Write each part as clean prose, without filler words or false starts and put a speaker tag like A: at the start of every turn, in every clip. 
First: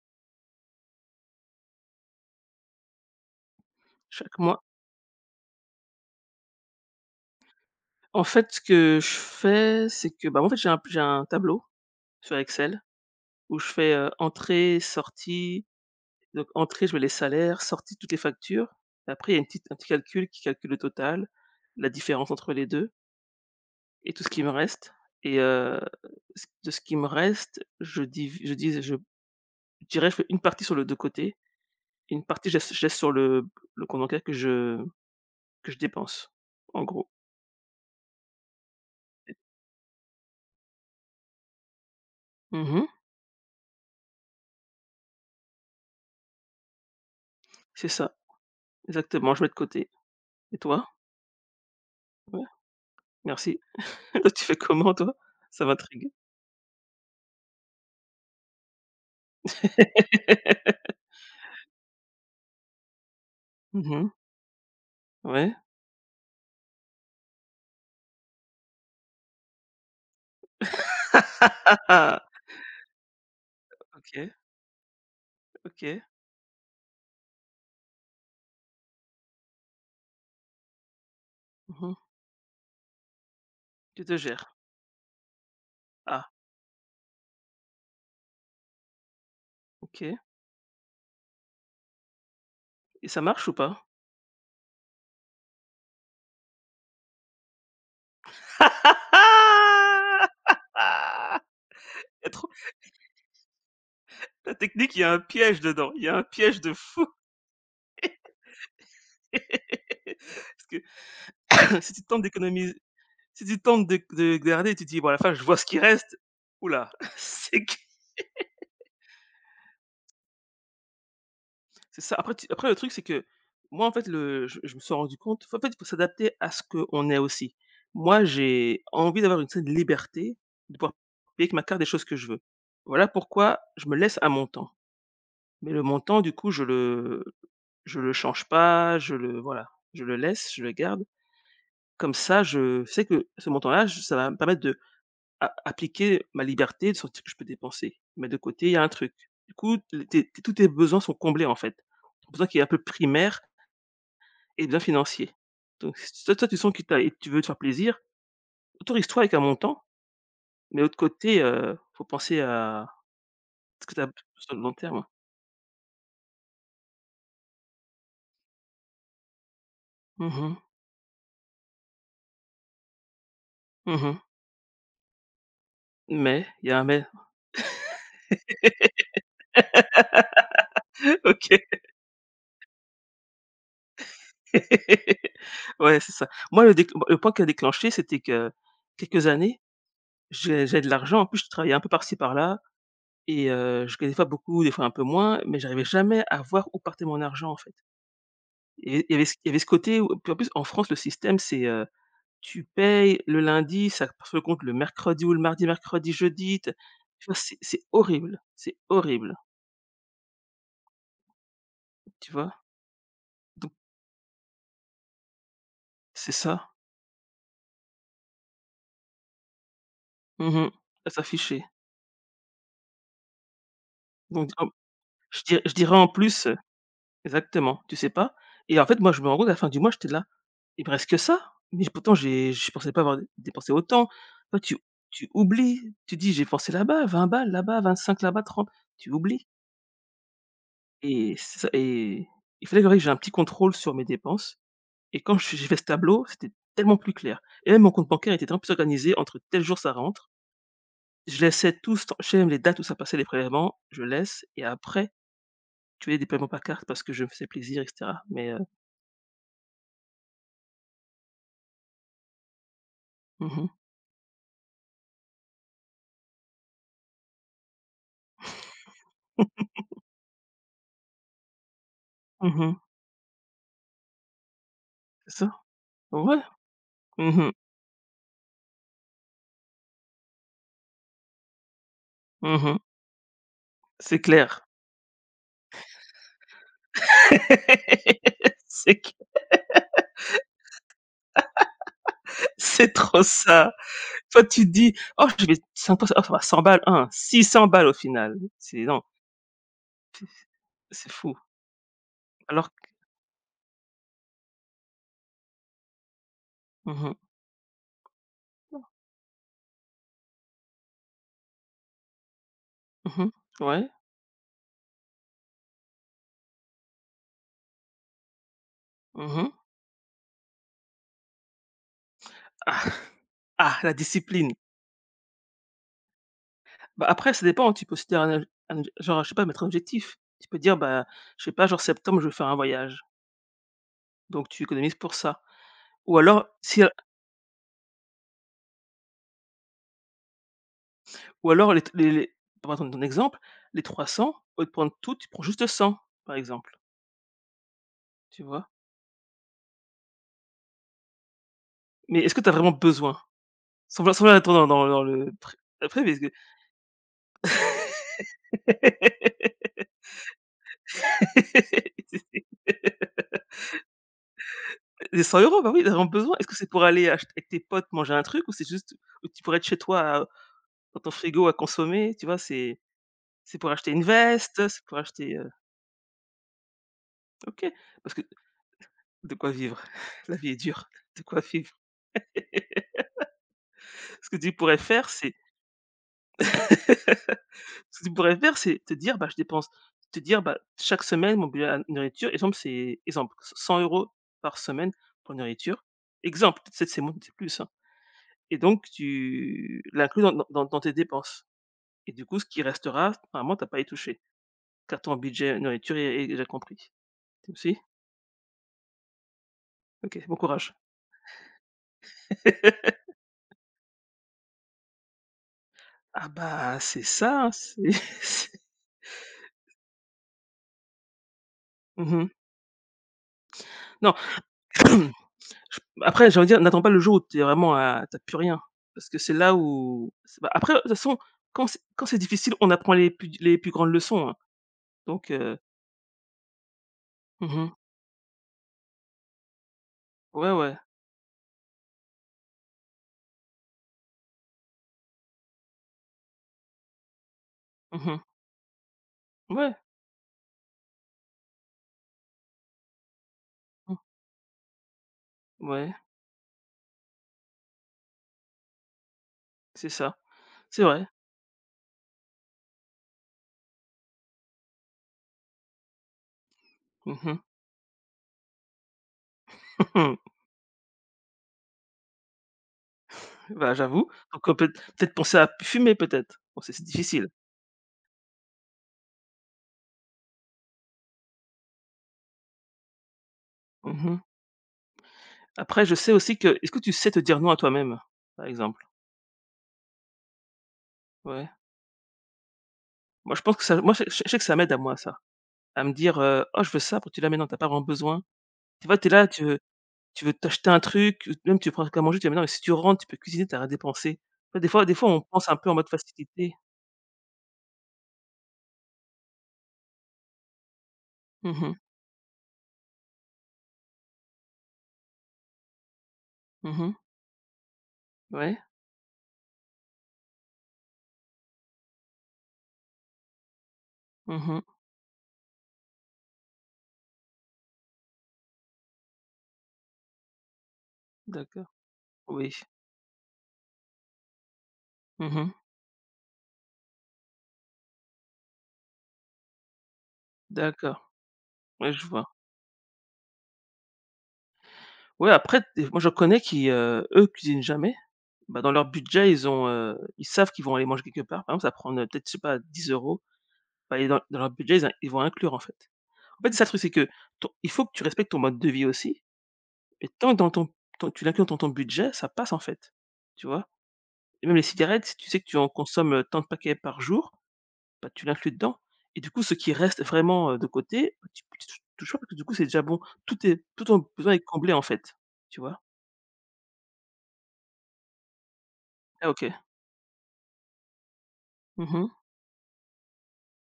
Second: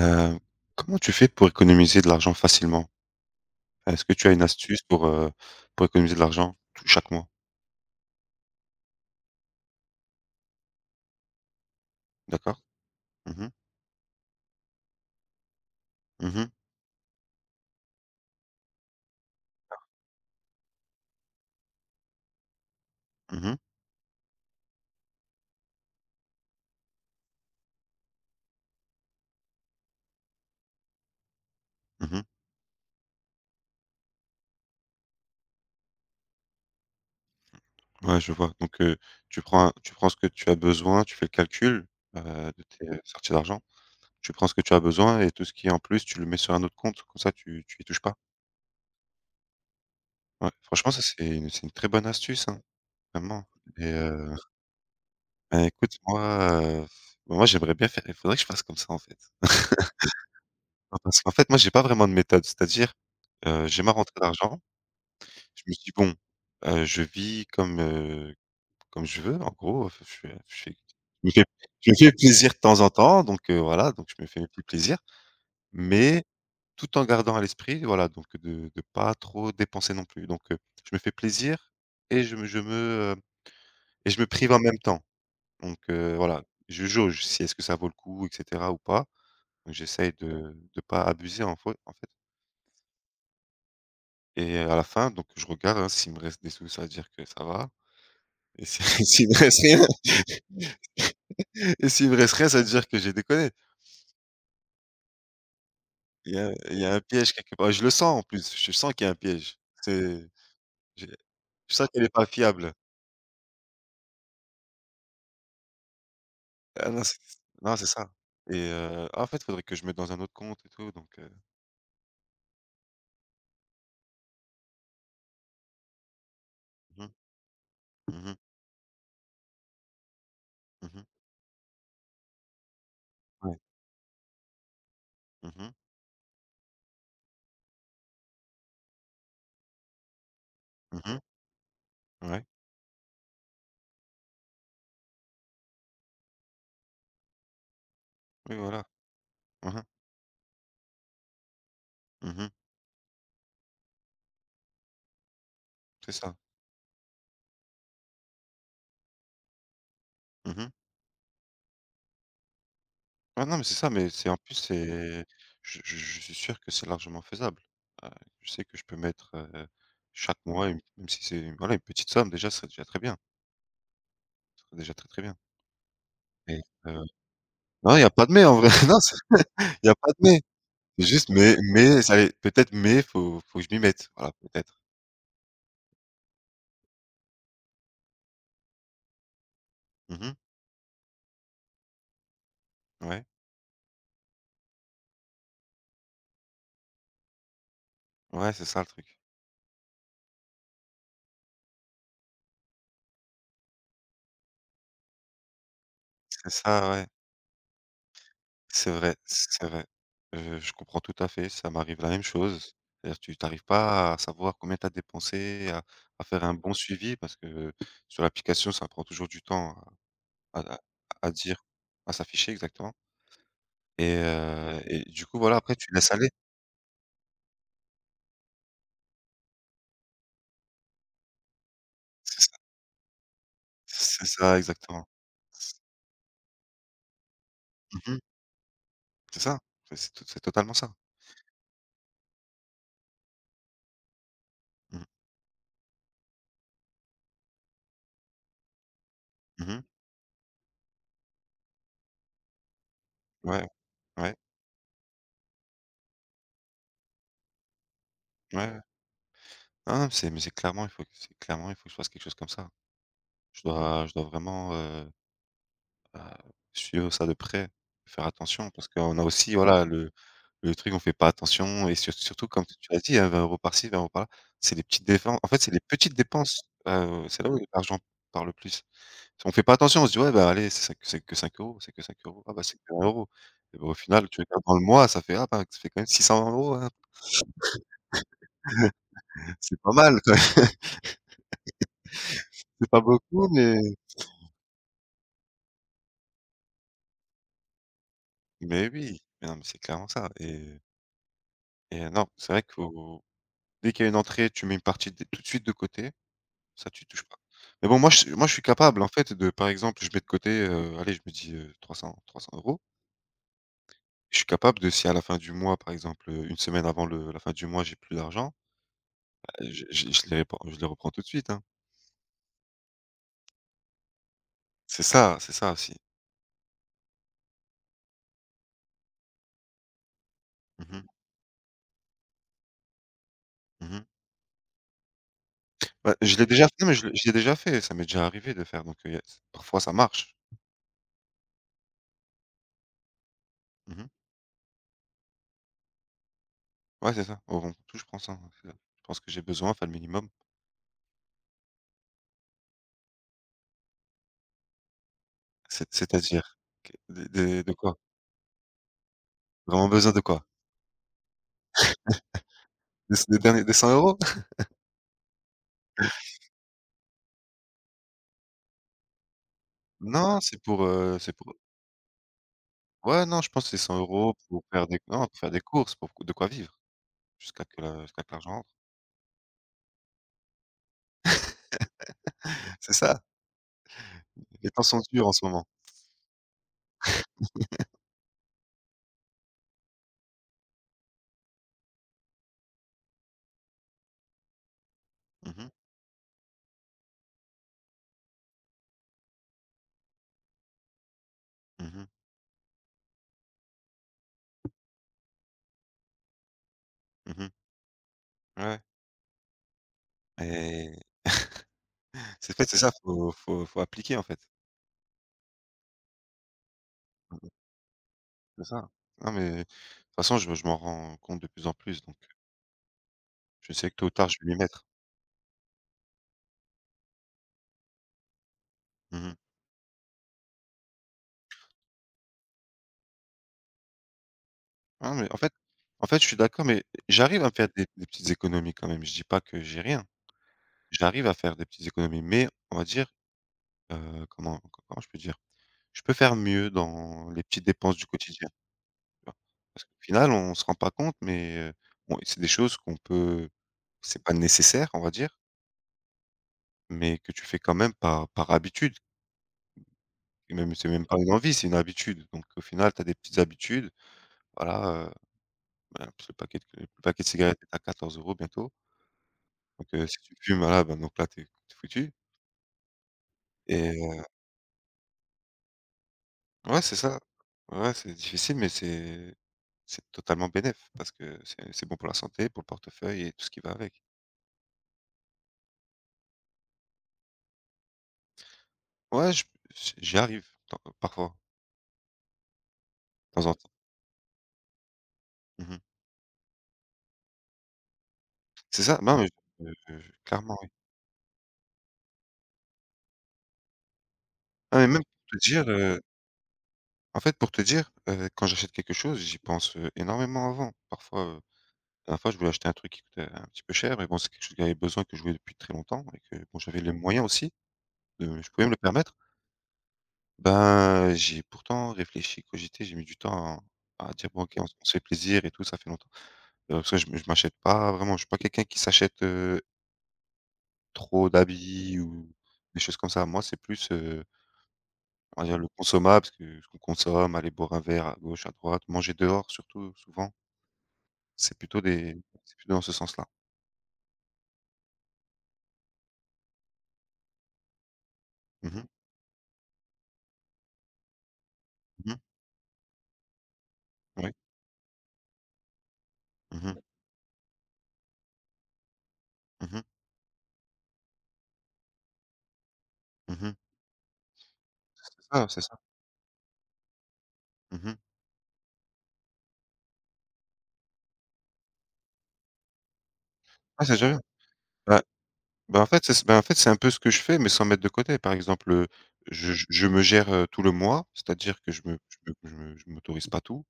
A: Heu, Comment tu fais pour économiser de l'argent facilement? Est-ce que tu as
B: Chaque
A: une
B: mois.
A: astuce pour économiser de l'argent tou chaque mois?
B: En fait, ce que je fais, c'est que, bah, en fait, j'ai un tableau sur
A: D'accord.
B: Excel
A: Mhm,
B: où je fais, entrée, sortie.
A: mhm,
B: Donc entrée, je mets les salaires, sortie, toutes les factures. Et après, il y a une petite un petit calcul qui calcule le total, la différence entre les 2
A: mhm, mhm.
B: et tout ce qui me reste et ce qui me reste, je dirais, je fais une partie sur le de côté et une partie je laisse sur le compte bancaire que je dépense, en gros.
A: Ouais, je vois. Donc tu prends ce que tu as besoin, tu fais le calcul, de
B: Mmh.
A: tes sorties d'argent. Tu prends ce que tu as besoin et tout ce qui est en plus, tu le mets sur un autre compte, comme ça tu y
B: C'est
A: touches
B: ça,
A: pas.
B: exactement, je mets de côté
A: Ouais,
B: et toi?
A: franchement, ça, c'est une très bonne astuce, hein, vraiment.
B: Merci.
A: Et
B: Toi, tu fais comment toi? Ça
A: bah, écoute,
B: m'intrigue.
A: moi, heu, j'aimerais bien faire, il faudrait que je fasse comme ça, en fait. Bah, parce qu'en fait, moi, j'ai pas vraiment de méthode. C'est-à-dire, j'ai ma
B: Mmh.
A: rentrée d'argent.
B: Ouais.
A: Je me dis: «Bon, je vis comme je veux, en gros. Enfin, je fais je fais je me fais je me fais plaisir de temps en temps, donc voilà, donc je me
B: OK,
A: fais mes petits plaisirs».
B: OK.
A: Mais tout en gardant à l'esprit, voilà, donc de pas trop dépenser non plus. Donc je me fais plaisir
B: Mmh.
A: et heu
B: Tu
A: et
B: te
A: je me
B: gères.
A: prive en même temps. Donc
B: Ah,
A: voilà, je jauge si est-ce que ça vaut le coup et cetera ou pas. Donc j'essaye
B: OK
A: de pas abuser en fait.
B: et ça marche ou pas?
A: Et à la fin, donc je regarde, hein, s'il me reste des sous, ça veut dire que ça va, et si s'il me reste rien, et s'il me
B: y a
A: reste
B: trop
A: rien, ça veut dire que j'ai déconné.
B: Ta technique, il y a un piège dedans, il y a un
A: Il y a
B: piège de
A: il y a un
B: fou.
A: piège quelque part. Je le sens en plus, je sens qu'il y a un piège. C'est
B: Parce que
A: je je sens
B: si tu
A: qu'elle est
B: tentes
A: pas fiable.
B: d'économiser si tu tentes de garder, tu te dis: «Bon, à la fin, je vois ce qui reste», oula,
A: Ah non,
B: là,
A: c'est non, c'est ça. Et ah, en fait, il faudrait que je mette dans un autre compte et tout, donc
B: c'est ça. Après le truc, c'est que moi, en fait, le je me suis rendu compte, en fait, il faut s'adapter à ce
A: mmh
B: qu'on
A: mh.
B: est aussi. Moi,
A: Mmh.
B: j'ai envie d'avoir une certaine liberté, de pouvoir
A: Mmh.
B: payer avec ma carte des choses que je veux. Voilà
A: Ouais.
B: pourquoi je me laisse à mon temps.
A: Mmh
B: Mais
A: mh.
B: le montant, du coup, je le change pas, je le voilà, je le laisse, je le garde.
A: Mmh.
B: Comme ça,
A: Ouais.
B: je sais que ce montant-là, j ça va me permettre de a appliquer ma liberté, de sentir que je peux dépenser. Mais de
A: Oui,
B: côté, il y a
A: voilà.
B: un truc. Du
A: Mmh
B: coup,
A: mh.
B: tes tes tous tes besoins sont comblés, en fait. Ton besoin
A: Mmh.
B: qui est un peu primaire, et de financier. Donc
A: C'est
B: si
A: ça.
B: toi tu sens que tu et tu veux te faire plaisir, autorise-toi avec un montant,
A: Mmh.
B: mais de l'autre côté, faut penser à
A: Ah non, mais c'est
B: ce
A: ça,
B: que tu as
A: mais c'est en
B: sur
A: plus,
B: le long terme.
A: c'est, je suis sûr que c'est largement faisable. Heu, je sais que je peux mettre,
B: Mmh
A: chaque
B: mh.
A: mois, une, même si c'est, voilà, une petite somme déjà, ce serait déjà très bien,
B: Mmh
A: ce serait déjà très, très bien.
B: Mais,
A: Et
B: il y a un
A: heu,
B: mais.
A: non, il y a pas de mais en vrai, non, il y a pas de mais. C'est juste, mais
B: OK.
A: ça allait peut-être, mais faut que je m'y mette, voilà, peut-être.
B: Ouais, c'est ça. Moi le point qui a déclenché, c'était que quelques années,
A: Mmh mh.
B: j'avais de l'argent, en plus je travaillais un peu par-ci par-là
A: Ouais,
B: et je gagnais des fois beaucoup, des fois un peu moins, mais j'arrivais jamais à voir où partait mon argent en fait.
A: ouais, c'est ça le
B: Il y avait il y
A: truc.
B: avait ce il y avait ce côté où, puis en plus en France le système c'est, tu payes le lundi, ça se compte le mercredi ou le mardi, mercredi,
A: C'est
B: jeudi, tu
A: ça, ouais.
B: tu vois? C'est horrible, c'est
A: C'est vrai,
B: horrible,
A: c'est vrai. Je comprends tout à fait, ça m'arrive la même
B: tu vois?
A: chose. C'est-à-dire tu n'arrives
B: Donc
A: pas à savoir combien tu as dépensé, à
B: c'est
A: faire un
B: ça.
A: bon suivi, parce que sur l'application, ça prend toujours du temps à
B: Mmh.
A: à
B: À
A: à
B: s'afficher.
A: dire, à s'afficher exactement. Et
B: Donc en
A: et du coup,
B: je
A: voilà,
B: dir je
A: après tu
B: dirais en
A: laisses aller.
B: plus, exactement, tu sais pas et en fait, moi, je me rends compte à la fin du mois, j'étais là: «Il me reste que ça!» Mais pourtant
A: C'est
B: j'ai
A: ça,
B: je pensais pas avoir dépensé autant.
A: c'est ça
B: Toi, tu
A: exactement.
B: tu
A: C
B: oublies, tu dis: «J'ai pensé là-bas, 20 balles, là-bas, 25,
A: mmh
B: là-bas, 30.» Tu
A: c'est
B: oublies
A: ça, c'est totalement ça.
B: et c'est ça et il fallait que j'ai un petit contrôle sur mes dépenses.
A: Mmh.
B: Et quand je j'ai fait ce tableau, c'était tellement plus clair et même mon compte bancaire était tellement plus organisé, entre tel jour
A: Mmh.
B: ça rentre, je laissais tout, ce je même les dates où ça passait les
A: Ouais,
B: prélèvements, je
A: ouais,
B: laisse et après, tu voyais des paiements par carte parce que je me faisais plaisir et cetera. Mais,
A: ouais, ouais. c'est mais c'est clairement, il faut que je fasse quelque chose comme ça. Je
B: mmh
A: dois je dois vraiment, bah, suivre ça de près, faire attention, parce qu'on a aussi
B: mh.
A: Voilà, le truc, on fait pas attention. Et surtout comme
B: Mmh.
A: tu as dit, hein, 20 € par-ci, 20 € par-là. C'est les petites dépenses
B: C'est
A: en
B: ça.
A: fait, c'est les petites
B: Ouais.
A: dépenses,
B: Mmh
A: c'est là
B: mh.
A: où l'argent parle le plus. On fait pas attention, on se dit: «Ouais, bah, allez, c'est que 5 €, c'est que 5 euros, ah bah,
B: Mmh.
A: c'est que 1 €, et bah, au
B: C'est
A: final, tu regardes
B: clair.
A: dans le mois, ça fait, ah bah, ça fait quand même 600 €, hein.
B: C'est que
A: C'est pas mal quand c'est
B: c'est
A: pas
B: trop
A: beaucoup,
B: ça.
A: mais
B: Toi, tu te dis: «Oh, je vais sympa, oh, ça va 100 balles, hein, 600 balles au final.» C'est non,
A: oui, mais non, mais c'est clairement
B: c'est
A: ça. et
B: c'est fou.
A: et non, c'est vrai
B: Alors
A: que
B: q
A: dès qu'il y a une entrée, tu mets une partie d tout de suite de côté. Ça,
B: Mmh
A: tu
B: mh.
A: touches pas. Mais bon, moi je suis capable en fait de, par exemple, je mets de côté, allez, je me dis, trois trois 300 euros.
B: Mmh. Ouais.
A: Je suis capable, de si à la fin du mois, par exemple, 1 semaine avant le la fin du mois, j'ai plus d'argent,
B: Mmh.
A: je les reprends tout de suite, hein.
B: Ah Ah, la discipline.
A: C'est ça aussi.
B: Bah, après, ça dépend, tu peux aussi dire un, genre, je sais pas, mettre un objectif. Tu peux dire:
A: Mmh mh.
B: «Bah, je sais pas, genre septembre, je vais faire un voyage»,
A: Mmh.
B: donc tu économises pour ça.
A: Bah,
B: Ou
A: je l'ai
B: alors
A: déjà
B: si
A: fait, mais je l'ai déjà fait, ça m'est déjà arrivé de faire, donc y a parfois ça marche.
B: Ou alors les t les pour reprendre ton exemple, les trois
A: Mmh.
B: cents, au lieu de prendre tout, tu prends juste 100, par exemple,
A: Ouais, c'est ça. Au tout, je prends ça,
B: tu
A: ouais,
B: vois?
A: c'est ça. Je pense que j'ai besoin, enfin le minimum.
B: Mais est-ce que tu as vraiment besoin? Sans vouloir être dans le tr après, mais est-ce que
A: C'est-à-dire? Que de quoi? Vraiment besoin de quoi? De des derniers des 100 €.
B: les 100 euros, bah, oui, t'as vraiment besoin. Est-ce que c'est pour aller acheter avec tes potes manger un truc, ou c'est juste, ou tu pourrais être chez toi
A: Non, c'est pour,
B: dans ton
A: c'est
B: frigo à
A: pour,
B: consommer, tu vois? C'est
A: ouais, non, je
B: c'est
A: pense
B: pour
A: c'est
B: acheter
A: 100
B: une
A: euros pour
B: veste, c'est
A: faire
B: pour
A: des, non,
B: acheter,
A: pour faire des courses, pour de quoi vivre jusqu'à
B: OK,
A: que la
B: parce que
A: jusqu'à que l'argent rentre.
B: de quoi vivre? La vie est dure, de quoi vivre?
A: C'est ça,
B: Ce que tu
A: les
B: pourrais
A: temps sont
B: faire,
A: durs en
B: c'est
A: ce moment.
B: ce que tu pourrais faire, c'est te dire: «Bah, je dépense.» Te dire: «Bah, chaque semaine, mon budget à nourriture», exemple, c'est exemple, c 100 € par semaine pour
A: Mmh mh.
B: nourriture. Exemple, peut-être c'est moins, c'est plus, hein, et donc tu l'inclus dans tes dépenses
A: Mmh mh.
B: et du coup, ce qui restera, normalement, tu as pas à y toucher, car ton budget nourriture est déjà compris.
A: Mmh mh.
B: Toi aussi?
A: Ouais,
B: OK, bon
A: ouais,
B: courage.
A: et c'est fait, c'est ça, faut appliquer, en fait.
B: Ah bah, c'est
A: Mmh
B: ça,
A: mh.
B: c'est c'est
A: C'est ça. Non, mais de toute façon, je m'en rends compte de plus en plus, donc
B: mmh.
A: je sais que tôt ou
B: Non,
A: tard, je vais m'y mettre.
B: j après j'ai envie de dire, n'attends pas le jour où t'es vraiment à tu plus rien, parce que
A: Mmh
B: c'est
A: mh.
B: là où c'est, bah, après de toute façon, quand c'est difficile, on apprend les plus grandes leçons, hein,
A: Non,
B: donc
A: mais en fait, je suis d'accord, mais j'arrive à me faire
B: mmh.
A: des petites économies quand même. Je dis pas que j'ai rien.
B: Ouais, ouais.
A: J'arrive à faire des petites économies, mais on va dire, heu, comment comment je peux dire? Je peux faire mieux dans les petites dépenses du
B: Mmh.
A: quotidien, tu vois?
B: Ouais,
A: Parce qu'au final, on se rend pas compte, mais bon, c'est des choses qu'on peut,
B: mmh,
A: c'est pas nécessaire, on va dire,
B: ouais,
A: mais que tu fais quand même par habitude.
B: c'est ça,
A: Et même
B: c'est
A: c'est
B: vrai.
A: même pas une envie, c'est une habitude, donc au final, tu as des petites habitudes, voilà, ben, parce que le paquet de
B: Mmh.
A: cigarettes est à 14 euros bientôt, donc si tu fumes, voilà, ben, donc là, tu es foutu.
B: Bah,
A: Et
B: j'avoue, donc peut-être penser à fumer peut-être? Bon, c'est
A: ouais,
B: c'est
A: c'est ça.
B: difficile.
A: Ouais, c'est difficile, mais c'est totalement bénéf, parce que c'est bon pour la santé, pour le portefeuille et tout ce qui va avec.
B: Mmh. Après je sais aussi que, est-ce que tu sais te dire non à toi-même, par exemple?
A: Ouais, je j j'y arrive temps parfois,
B: Ouais. Moi,
A: de
B: je
A: temps en
B: pense que
A: temps.
B: ça moi, je sais que ça m'aide à moi ça,
A: Mmh mh.
B: à me dire, «Oh, je veux ça», pour tu es là: «Mais non, t'as pas vraiment besoin».
A: C'est
B: Tu vois,
A: ça,
B: t'es
A: non
B: là,
A: mais
B: tu veux,
A: heu, clairement oui.
B: t'acheter un truc, ou même tu prends prendre un truc à manger, tu dis: «Mais non, mais si tu rentres, tu peux cuisiner, t'as rien dépensé.» Tu vois, des
A: Ah,
B: fois,
A: mais même
B: on
A: pour te
B: pense un
A: dire,
B: peu en mode facilité.
A: en fait, pour te dire, quand j'achète quelque chose, j'y pense, énormément avant. Parfois,
B: Mmh mh.
A: la dernière fois je voulais acheter un truc qui coûtait un petit peu cher, mais bon, c'est quelque chose que j'avais besoin, que je voulais depuis très longtemps, et que bon, j'avais les
B: Mmh.
A: moyens aussi, de je
B: Ouais.
A: pouvais me le permettre. Ben, j'ai pourtant réfléchi, cogité, j'ai mis du temps à dire: «Bon, OK,
B: Mmh.
A: on se fait plaisir et tout, ça fait longtemps». Parce que je m'achète pas vraiment, je suis pas quelqu'un qui s'achète, trop
B: D'accord.
A: d'habits ou
B: Oui.
A: des choses comme ça. Moi, c'est plus, on va
B: Mmh.
A: dire le consommable, ce qu'on consomme, aller boire un verre à gauche, à droite, manger dehors surtout, souvent.
B: D'accord. Ouais, je vois.
A: C'est plutôt dans ce sens-là.
B: Ouais, après, des moi, je connais qui, eux, cuisinent jamais. Bah, dans
A: Mmh
B: leur
A: mh.
B: budget, ils ont, ils savent qu'ils vont aller manger quelque part. Par exemple, ça prend prendre,
A: Mmh mh.
B: peut-être, je sais pas, 10 €. Bah, et dans,
A: Oui.
B: leur budget, ils vont inclure, en fait. En fait, c'est ça
A: Mmh
B: le
A: mh.
B: truc, c'est que ton il faut que tu respectes ton mode de vie aussi
A: Mmh mh.
B: et tant que dans ton ton tu l'inclus dans ton budget, ça passe en fait,
A: Mmh
B: tu
A: mh.
B: vois? Et même les cigarettes, si
A: C'est
B: tu sais que
A: ça,
B: tu
A: c'est
B: en
A: ça.
B: consommes, tant de paquets par jour,
A: Mmh mh.
B: bah, tu l'inclus dedans et du coup, ce qui reste vraiment, de côté, bah, tu tu tou touches pas parce que du coup, c'est déjà bon. Tout
A: Ah, c'est
B: ton
A: génial.
B: besoin est comblé en
A: Bah
B: fait, tu vois?
A: bah, en fait, c'est un peu ce que je fais, mais sans mettre de côté. Par exemple,
B: Ah, OK.
A: je me gère, tout le mois, c'est-à-dire que je me
B: Mhm.
A: je me je me je m'autorise pas tout.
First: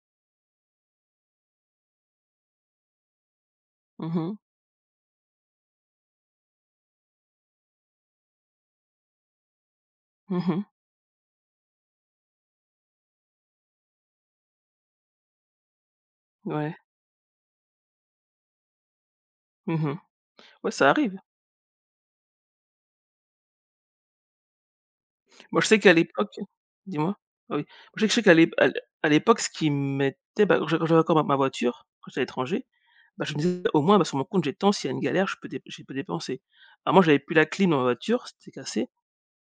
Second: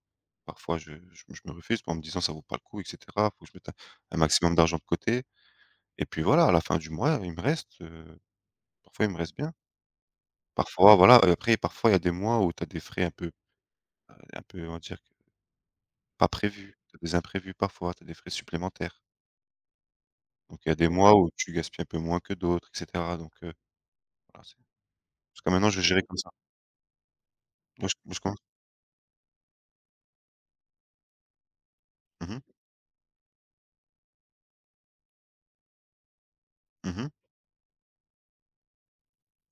A: Parfois, je me refuse en me disant: «Ça vaut pas le coup et cetera, faut que je mette un
B: Mhm.
A: maximum d'argent de côté». Et puis voilà, à la fin du mois, il me reste, parfois il me reste bien.
B: Mhm.
A: Parfois, voilà, après parfois il y a des mois où tu as des frais un peu on va dire pas
B: Ouais.
A: prévus, tu as des imprévus parfois, tu as des frais supplémentaires.
B: Mhm.
A: Donc il
B: Ouais,
A: y a des
B: ça
A: mois
B: arrive.
A: où tu gaspilles un peu moins que d'autres et cetera, donc voilà, c'est jusqu'à
B: Moi, je
A: maintenant
B: sais
A: je
B: qu'à
A: gérais comme ça.
B: l'époque, dis-moi? Ah oui.
A: Moi je
B: Je sais que je
A: moi je
B: sais qu'à
A: commence,
B: l'ép à l'é à l'époque, ce qui m'était, bah, je quand j'avais encore ma voiture quand j'étais à
A: mmh mh,
B: l'étranger, bah, je me disais: «Au moins, bah, sur mon compte, j'ai tant, s'il y a une galère, je peux dépenser». Alors moi,
A: mmh
B: j'avais plus la clim dans ma voiture, c'était cassé.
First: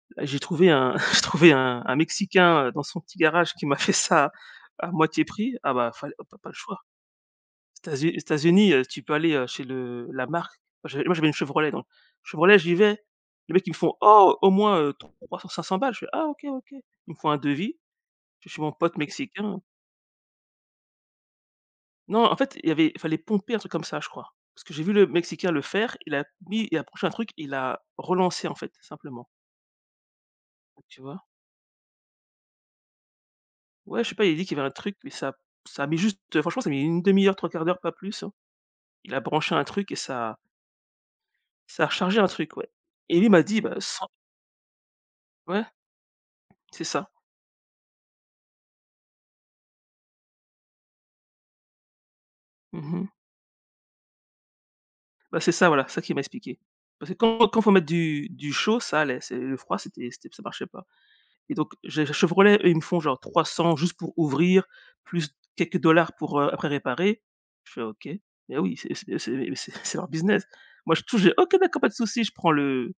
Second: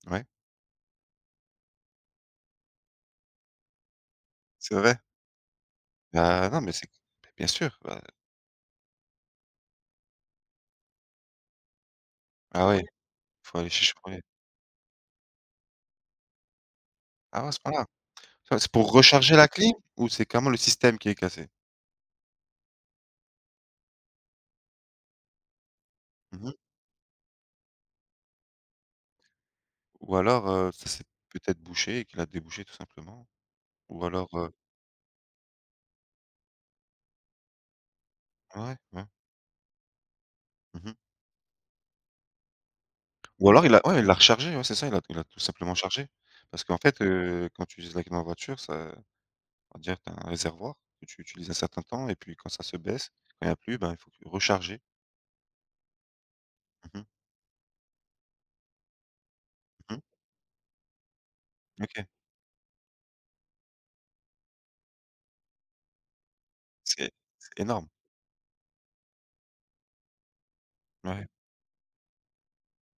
A: mh,
B: Bah,
A: ouais,
B: J'ai trouvé un j'ai trouvé un Mexicain, dans son petit garage qui m'a fait ça
A: c'est
B: à
A: vrai.
B: moitié prix. Ah bah, fallait pas
A: Bah,
B: le
A: non, mais
B: choix.
A: c'est, beh, bien sûr, bah,
B: États-Unis, tu peux aller, chez le la marque. Moi, j'avais une Chevrolet, donc Chevrolet,
A: ah
B: j'y
A: ouais,
B: vais, les
A: faut
B: mecs
A: aller
B: ils me
A: chercher
B: font:
A: pour les,
B: «Oh, au moins, 300-500 balles». Je fais: «Ah, OK, OK». Ils me font un
A: ah ouais, à ce
B: devis,
A: point-là?
B: je suis
A: Ça,
B: chez mon
A: c'est pour
B: pote
A: recharger la
B: mexicain.
A: clim ou c'est carrément le système qui est cassé?
B: Non, en fait, il y avait il fallait pomper un truc comme ça, je crois. Parce que j'ai vu le mexicain le faire,
A: Mmh mh.
B: il a approché un truc, il a relancé, en fait, simplement,
A: Ou alors, ça
B: tu
A: s'est
B: vois?
A: peut-être bouché et qu'il a débouché tout simplement. Ou
B: Ouais, je sais pas,
A: alors,
B: il a dit qu'il y avait un truc, mais ça a mis juste, franchement, ça a mis une demi heure, trois quarts d'heure, pas plus, hein.
A: ouais, ouais.
B: Il a branché un truc et ça
A: Mmh mh.
B: ça a rechargé un truc, ouais, et lui m'a
A: Ou
B: dit:
A: alors
B: «Bah,
A: il a, ouais, il
B: 100»,
A: l'a rechargé, ouais, c'est ça, il a tout
B: ouais,
A: simplement chargé. Parce qu'en
B: c'est
A: fait,
B: ça.
A: quand tu utilises la clim en voiture, ça, on va dire, tu as un réservoir que tu utilises un certain temps, et puis quand ça se
B: Mmh.
A: baisse, quand il y a plus, ben, il faut que recharger.
B: Bah, c'est ça, voilà, ça qui m'a expliqué.
A: Mmh mh.
B: Parce que quand faut mettre du chaud, ça allait, c'est le froid,
A: Mmh mh.
B: c'était ça marchait pas et donc j'ai
A: OK.
B: Chevrolet, eux, ils me font genre 300 juste pour ouvrir, plus quelques dollars pour, après
A: C'est
B: réparer. Je fais : «
A: énorme.
B: OK, mais oui, c'est c'est leur business. » Moi, je touche,
A: Ouais.
B: j'ai : « OK, d'accord, pas de souci. » Je prends le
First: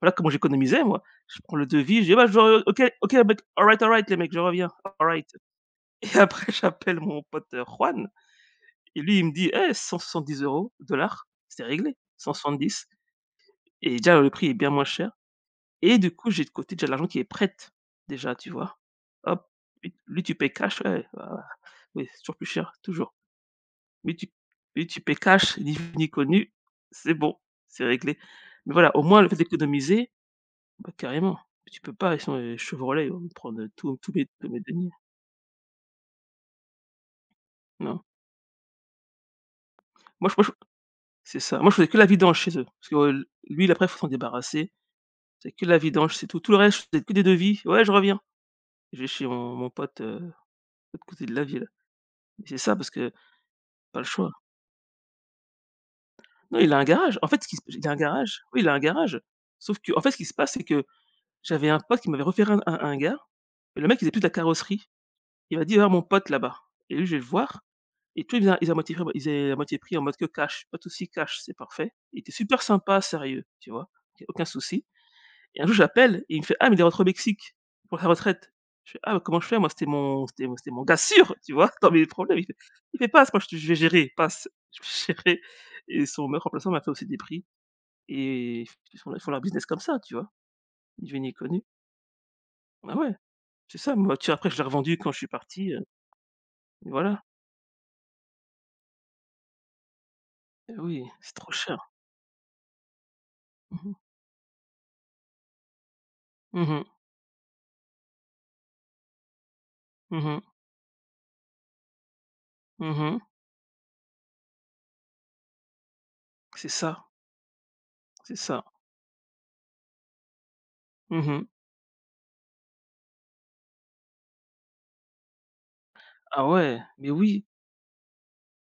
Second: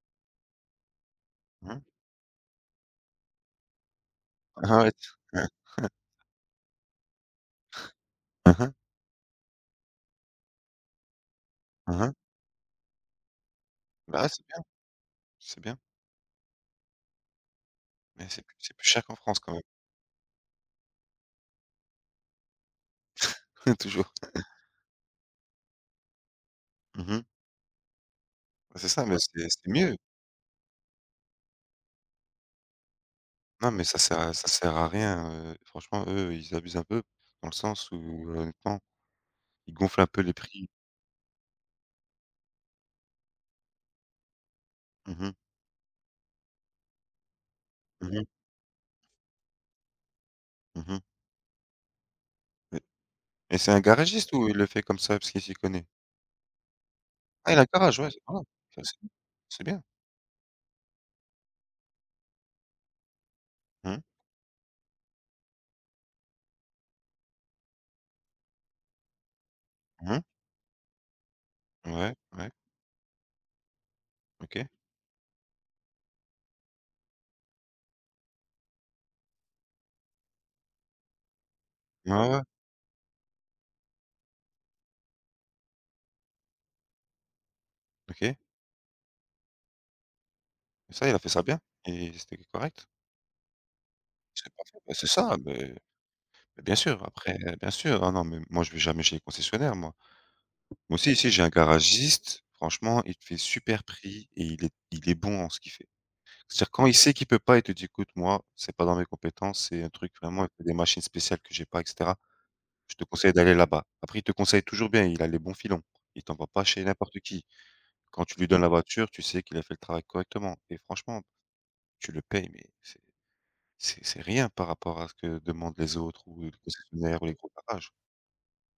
B: Voilà comment j'économisais moi. Je prends le
A: Mmh mh.
B: devis, je dis : « Bah, je veux OK, OK, mec, all right, les mecs, je reviens,
A: Ah ouais.
B: all right »
A: Hein, hein.
B: et après j'appelle mon pote, Juan.
A: Hein, hein.
B: Et lui, il me dit : « Eh, 170 dollars, c'était réglé,
A: Hein, hein.
B: 170 » et déjà
A: Bah, ouais,
B: le
A: c'est
B: prix est
A: bien,
B: bien moins cher
A: c'est bien.
B: et du coup, j'ai de côté déjà de l'argent qui est prête,
A: Mais
B: déjà,
A: c'est
B: tu
A: plus
B: vois?
A: cher qu'en France
B: Hop,
A: quand
B: lui, tu payes cash, ouais, voilà, oui, c'est toujours plus cher, toujours.
A: même, toujours.
B: Mais tu Lui, tu payes cash, ni vu ni connu,
A: Mmh
B: c'est
A: mh.
B: bon, c'est réglé. Mais
A: Bah, c'est
B: voilà, au
A: ça, mais
B: moins le fait
A: c'est mieux.
B: d'économiser, bah, carrément, tu peux pas, ils sont, Chevrolet, ils vont me prendre,
A: Non, mais
B: tout
A: ça sert à
B: tous mes deniers,
A: rien, franchement, eux, ils abusent un peu dans le sens où,
B: non.
A: honnêtement, ils gonflent un peu les
B: Moi, je
A: prix.
B: C'est ça, moi, je faisais que la vidange chez eux parce que, lui, après, il faut s'en débarrasser.
A: Mmh mh.
B: C'est que de la vidange, c'est tout. Tout le reste, je faisais que des devis. « Ouais, je reviens. »
A: Mmh.
B: Je vais chez mon pote, de
A: Mmh.
B: l'autre côté de la ville. Mais c'est ça
A: Et
B: parce que
A: et c'est un
B: pas le choix.
A: garagiste ou il le fait comme ça parce qu'il s'y connaît?
B: Non, il a un garage. En fait, ce
A: Ah,
B: qui
A: il
B: se
A: a un
B: il a un
A: garage, ouais, c'est pas
B: garage. Oui, il a un
A: ça, c'est
B: garage. Sauf
A: bien.
B: que, en fait, ce qui se passe, c'est que j'avais un pote qui m'avait refait un gars et le mec, il
A: Mmh.
B: faisait plus de la carrosserie. Il m'a dit : « Va voir mon pote là-bas » et lui, je vais le voir et tout, il à moitié pris, ils faisait à moitié pris en mode
A: Mmh.
B: que cash. Pas de souci, cash, c'est parfait.
A: Ouais,
B: Il était
A: ouais,
B: super sympa, sérieux, tu vois? Y a aucun
A: OK.
B: souci. Et un jour, j'appelle et il me fait : « Ah, mais il est rentré au Mexique pour sa retraite. » Je fais : « Ah, comment je fais? Moi, c'était mon gars sûr, tu vois? Dans mes
A: Ouais,
B: problèmes. »
A: ouais,
B: Il fait : « Passe, moi, je vais gérer, passe, je vais gérer » et son meilleur remplaçant m'a fait aussi des prix
A: OK.
B: et ils font leur business comme ça, tu vois?
A: Et
B: Ils
A: ça, il a
B: deviennent
A: fait ça bien
B: inconnus.
A: et c'était correct?
B: Ah ouais, c'est ça, ma voiture, après,
A: C'est
B: je l'ai
A: parfait, bah,
B: revendu
A: c'est
B: quand je suis
A: ça,
B: parti,
A: mais bien sûr,
B: voilà.
A: après, bien sûr. Ah non, mais moi, je vais jamais chez les concessionnaires, moi.
B: Eh
A: Moi
B: oui,
A: aussi, ici,
B: c'est
A: j'ai un
B: trop cher.
A: garagiste, franchement, il te fait
B: Mmh
A: super
B: mh.
A: prix et il est bon en ce qu'il fait.
B: Mmh
A: C'est-à-dire
B: mh.
A: quand il sait qu'il peut pas, il te dit: «Écoute, moi, c'est pas dans mes compétences, c'est un truc
B: Mmh.
A: vraiment, il faut des machines spéciales que j'ai pas et cetera. Je te
B: Mmh.
A: conseille d'aller là-bas». Après, il te conseille toujours bien, il a les bons filons. Il t'envoie pas
B: C'est
A: chez
B: ça,
A: n'importe qui. Quand
B: c'est
A: tu lui donnes
B: ça.
A: la voiture, tu sais qu'il a fait le travail correctement, et franchement,
B: Mmh.
A: tu le payes, mais c'est rien par rapport à ce que demandent les autres ou
B: Ah
A: les
B: ouais, mais
A: concessionnaires ou les
B: oui,
A: gros garages.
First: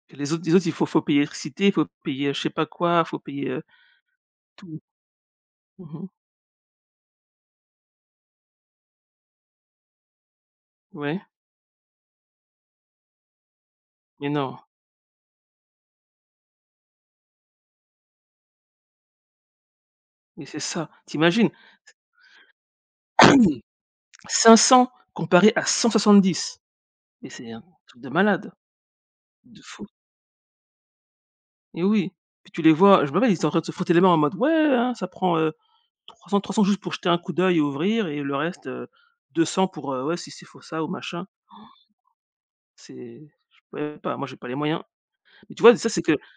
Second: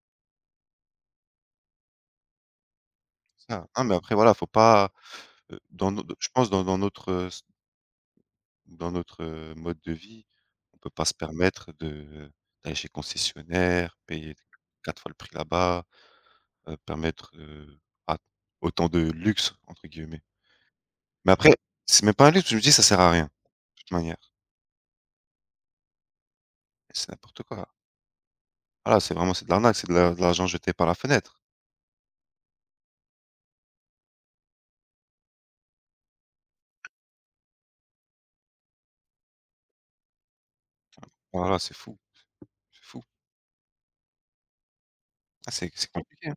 B: les autres, il faut faut payer l'électricité, il faut payer je sais pas quoi, faut
A: C'est
B: payer,
A: ça, hein, mais après voilà, faut
B: tout.
A: pas, dans nos
B: Mmh.
A: je pense dans dans notre, s dans notre, mode de vie, on peut pas se
B: Ouais,
A: permettre de d'aller chez le concessionnaire,
B: mais
A: payer
B: non,
A: 4 fois le prix là-bas, permettre, à autant de «luxe» entre guillemets.
B: mais c'est ça.
A: Mais
B: T'imagines,
A: après, c'est même pas un luxe, je me dis: «Ça sert à rien», de toute manière.
B: 500 comparé à 170.
A: C'est
B: Mais
A: n'importe
B: c'est un
A: quoi.
B: truc de malade,
A: Voilà, c'est vraiment, c'est de
B: de
A: l'arnaque,
B: fou.
A: c'est de la de l'argent jeté par la fenêtre.
B: Et oui, puis tu les vois, je me rappelle, ils étaient en train de se frotter les mains en mode : « Ouais, hein, ça prend, 300 juste pour jeter un coup d'œil et ouvrir et le reste, 200 pour, ouais, si c'est faut ça ou machin. »
A: Voilà, c'est fou, c'est fou.
B: C'est Je pourrais pas, moi j'ai pas les moyens.
A: Ah,
B: Mais tu
A: c'est
B: vois, ça, c'est que
A: compliqué, hein.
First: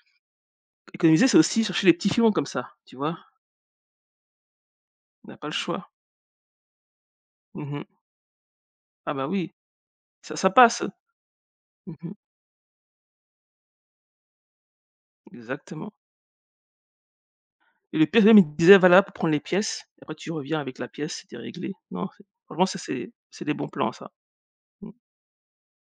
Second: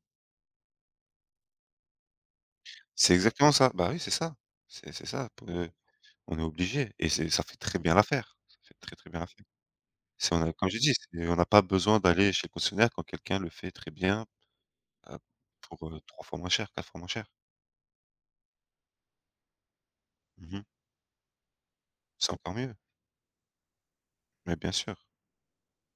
B: économiser, c'est aussi chercher les petits filons comme ça, tu
A: C'est
B: vois?
A: exactement ça. Bah oui, c'est ça. C'est
B: On
A: ça,
B: n'a pas
A: p
B: le choix.
A: on est obligé, et c'est ça fait très
B: Mmh.
A: bien l'affaire, ça fait très, très
B: Ah
A: bien
B: bah
A: l'affaire.
B: oui, ça
A: C'est, on
B: ça
A: a, comme je
B: passe.
A: dis, c'est on n'a pas besoin
B: Mmh.
A: d'aller chez le concessionnaire quand quelqu'un le fait très bien, heu, pour,
B: Exactement.
A: 3 fois moins cher, 4 fois moins cher.
B: Et le pire, même, il disait : « Va là pour prendre les pièces, après tu reviens
A: Mmh.
B: avec la pièce, c'était réglé. » Non, c'est
A: C'est encore
B: franchement,
A: mieux,
B: ça, c'est des bons plans, ça.
A: mais bien sûr.